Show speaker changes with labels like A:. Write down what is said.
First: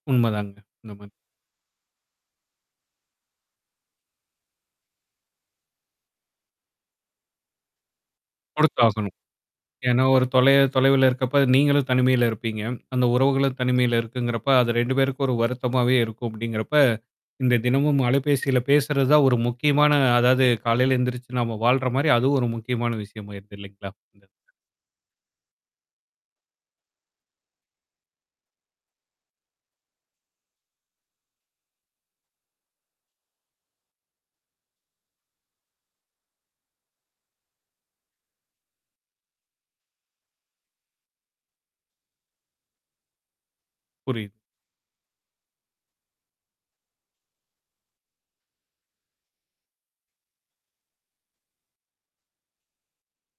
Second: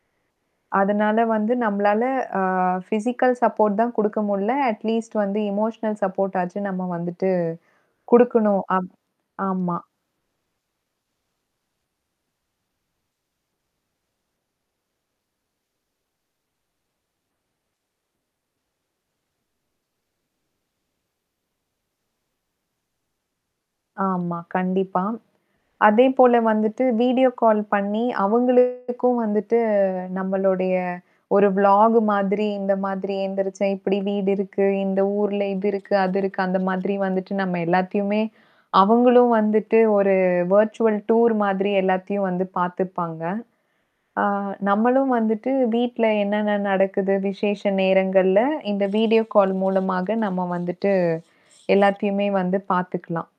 A: உண்மதாங்க. இந்த மாரி.
B: அதனால வந்து நம்மளால அ பிசிக்கல் சப்போர்ட் தான் குடுக்க முடியல. அட் லீஸ்ட் வந்து இமோஷனல் சப்போர்ட் ஆச்சு நம்ம வந்துட்டு குடுக்கணும். அப்
A: குடுத்தாகணும்.
B: ஆமா.
A: ஏன்னா, ஒரு தொலை தொலைவில இருக்கப்ப நீங்களும் தனிமையில இருப்பீங்க. அந்த உறவுகளும் தனிமையில இருக்குங்கிறப்ப, அது 2 பேருக்கும் ஒரு வருத்தமாவே இருக்கும் அப்டிங்கிறப்ப, இந்த தினமும் அலைபேசியில பேசுறது தான் ஒரு முக்கியமான, அதாவது காலையில எழுந்திரிச்சு நாம வாழ்ற மாரி, அதுவும் ஒரு முக்கியமான விஷயமா இருக்கு இல்லைங்களா? இந்த
B: ஆமா.
A: இதுல.
B: கண்டிப்பா. அதே போல வந்துட்டு வீடியோ கால் பண்ணி அவங்களுக்கும் வந்துட்டு நம்மளுடய ஒரு விளாஃக் மாதிரி இந்த மாதிரி எந்திரிச்சன். இப்டி வீடு இருக்கு, இந்த ஊர்ல இது இருக்கு, அது இருக்கு அந்த மாதிரி வந்துட்டு நம்ம எல்லாத்தயுமே அவங்களும் வந்துட்டு ஒரு வெர்ச்சுவல் டூர் மாதிரி எல்லாத்தயும் வந்து பாத்துர்ப்பாங்க. ஆ
A: புரியுது.
B: நம்மளும் வந்துட்டு வீட்ல என்னென்ன நடக்குது? விசேஷ நேரங்கள்ல, இந்த வீடியோ கால் மூலமாக நம்ம வந்துட்டு எல்லாத்துயுமே வந்து பாத்துக்கலாம்.